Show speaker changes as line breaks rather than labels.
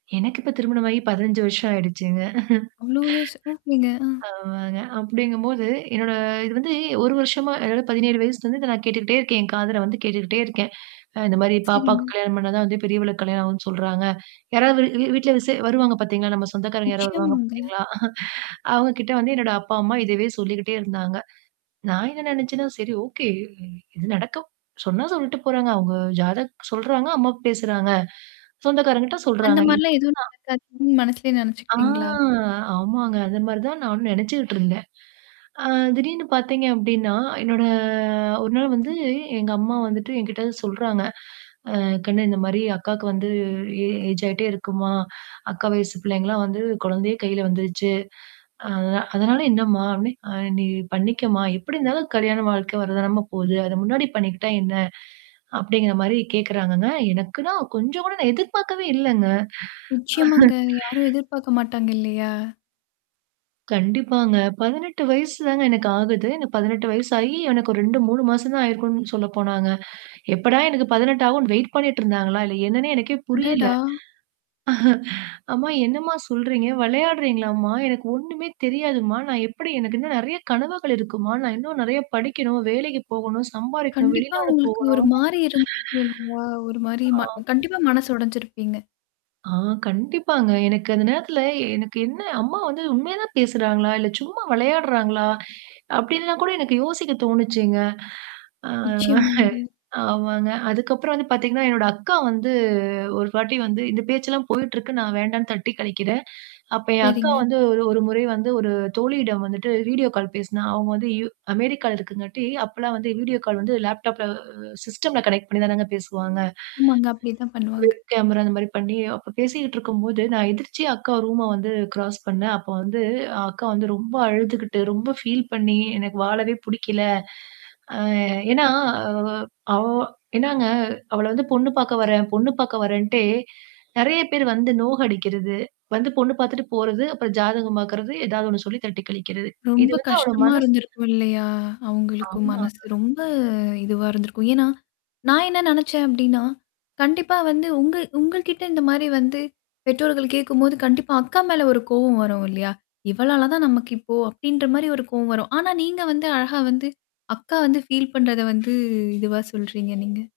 எனக்கு இப்ப திருமணமாகி 15 வருஷம் ஆயிடுச்சுங்க.
அவ்ளோ வயசு ஓகேங்க.
அ. ஆமாங்க. அப்டிங்கும்போது, என்னோட இது வந்து ஒரு வருஷமா அதாவது 17 வயசுலருந்து இத நான் கேட்டுக்கிட்டே இருக்கேன். என் காதல வந்து கேட்டுக்கிட்டே இருக்கேன். அ இந்த மாரி "பாப்பாக்கு
சரிங்க.
கல்யாணம் பண்ணா தான் வந்து பெரியவளுக்கு கல்யாணம் ஆகும்ன்னு சொல்றாங்க". யாராவது வீட்ல விசே வருவாங்க பார்த்தீங்களா, நம்ம சொந்தக்காரங்க யாராவது வருவாங்க
நிச்சயமாங்க.
பார்த்தீங்களா? அவங்க கிட்ட வந்து என்னோட அப்பா, அம்மா இதவே சொல்லிக்கிட்டே இருந்தாங்க. நான் என்ன நெனச்சேன்னா சரி ஓகே இது நடக்க சொன்னா சொல்லிட்டு போறாங்க. அவங்க ஜாதக் சொல்றாங்க அம்மாவு பேசுறாங்க. சொந்தக்காரங்கிட்ட
அந்த
சொல்றாங்க.
மாரிலாம்
இத்தா
ஏதும் நடக்காதுன்னு மனசுலேயே
ஆ
நினச்சுக்கிட்டீங்களா?
ஆமாங்க. அந்த மாரி தான் நானும் நினச்சுட்டுருந்தேன். அ திடீர்னு பார்த்தீங்க அப்டின்னா, என்னோட ஒரு நாள் வந்து எங்க அம்மா வந்துட்டு என்கிட்ட வந்து சொல்றாங்க. "அ கண்ணு இந்த மாரி அக்காக்கு வந்து ஏ ஏஜ் ஆயிட்டே இருக்குமா. அக்கா வயசு பிள்ளைங்கலாம் வந்து குழந்தையே கையில வந்துருச்சு". "அத அதனால என்னம்மா? அப்டே அப்டி அ நீ பண்ணிக்கம்மா? எப்படி இருந்தாலும் கல்யாணம் வாழ்க்கை வரதானம போகுது. அத முன்னாடி பண்ணிக்கிட்டா என்ன? அப்படிங்கிற மாரி" கேட்கறாங்கங்க. எனக்குன்னா கொஞ்சம் கூட நான் எதிர்பார்க்கவே இல்லங்க.
நிச்சயமாங்க. யாரும்
ஆஹ.
எதிர்பார்க்க மாட்டாங்க இல்லையா?
கண்டிப்பாங்க. 18 வயசு தாங்க எனக்கு ஆகுது. இந்த 18 வயசாயி எனக்கு ஒரு 2, 3 மாசம் தான் ஆயிருக்கும்னு சொல்ல போனாங்க. எப்படா எனக்கு 18 ஆகும்னு வெயிட் பண்ணிட்டு இருந்தாங்களா? இல்ல என்னன்னே எனக்கே புரியல.
அடடா!
"அம்மா என்னம்மா சொல்றீங்க? விளையாடுறீங்களாம்மா? எனக்கு ஒண்ணுமே தெரியாதுமா? நான் எப்படி எனக்கு இன்னும் நெறைய கனவுகள் இருக்குமா? நான் இன்னும் நறைய படிக்கணும். வேலைக்கு போகணும் சம்பாரிக்கணும்.
கண்டிப்பா
வெளிநாடு
உங்களுக்கு
போகணும்.
ஒரு மாரி இருந்துருக்கும் இல்லையா? ஒரு மாரி
ச.
ம
ஆ."
கண்டிப்பா மனசு உடைஞ்சிருப்பீங்க.
ஆ கண்டிப்பாங்க. எனக்கு அந்த நேரத்தில எனக்கு என்ன அம்மா வந்து உண்மைய தான் பேசுறாங்களா? இல்ல சும்மா விளையாடுறாங்களா? அப்படின்னுலாம் கூட எனக்கு யோசிக்க தோணுச்சுங்க.
நிச்சயமாங்க.
ஆ. ஆமாங்க. அதுக்கப்புறம் வந்து பார்த்தீங்கன்னா, என்னோட அக்கா வந்து ஒரு வாட்டி வந்து இந்த பேச்சல்லாம் போயிட்டுருக்கு. நான் வேண்டான்னு தட்டி கழிக்கிறேன். அப்ப என் அக்கா
சரிங்க.
வந்து ஒரு ஒரு முறை வந்து ஒரு தோழியிடம் வந்துட்டு வீடியோ கால் பேசினா. அவங்க வந்து யூ அமெரிக்கால இருக்குங்காட்டி அப்பலாம் வந்து வீடியோ கால் வந்து லேப்டாப்ல சிஸ்டம்ல கனெக்ட் பண்ணி தானங்க பேசுவாங்க.
ஆமாங்க. அப்படித்தான் பண்ணுவாங்க.
வெப் கேமரா அ இந்த மாரி பண்ணி, அப்ப பேசிக்கிட்டு இருக்கும்போது நான் எதிர்ச்சியா அக்கா ரூம வந்து கிராஸ் பண்ணேன். அப்போ வந்து அக்கா வந்து ரொம்ப அழுதுகிட்டு ரொம்ப ஃபீல் பண்ணி எனக்கு வாழவே புடிக்கல. அ ஏன்னா அ அவ என்னாங்க அவள வந்து பொண்ணு பார்க்க வரேன். பொண்ணு பார்க வரேன்டே. நெறைய பேர் வந்து நோக அடிக்கிறது. வந்து பொண்ணு பார்த்துட்டு போறது, அப்புறம் ஜாதகம் பாார்க்கறது, ஏதாவது ஒண்ணு சொல்லி தட்டி கழிக்கிறது. இது
ரொம்ப
வந்து அவள
கஷ்டமா
மனசு
இருந்திருக்கும் இல்லையா? அவங்களுக்கும் மனசு.
ஆமாங்க.
ரொம்ப இதுவா இருந்திருக்கும். ஏன்னா? நான் என்ன நினச்சேன் அப்டின்னா? கண்டிப்பா வந்து உங்க உங்க கிட்ட இந்த மாரி வந்து. பெற்றோர்கள் கேட்கும்போது கண்டிப்பா அக்கா மேல ஒரு கோவம் வரும் இல்லையா? இவளால தான் நமக்கு இப்போ அப்படின்ற மாரி ஒரு கோவம் வரும். ஆனா நீங்க வந்து அழகா வந்து அக்கா வந்து ஃபீல் பண்றத வந்து இதுவா சொல்றீங்க நீங்க?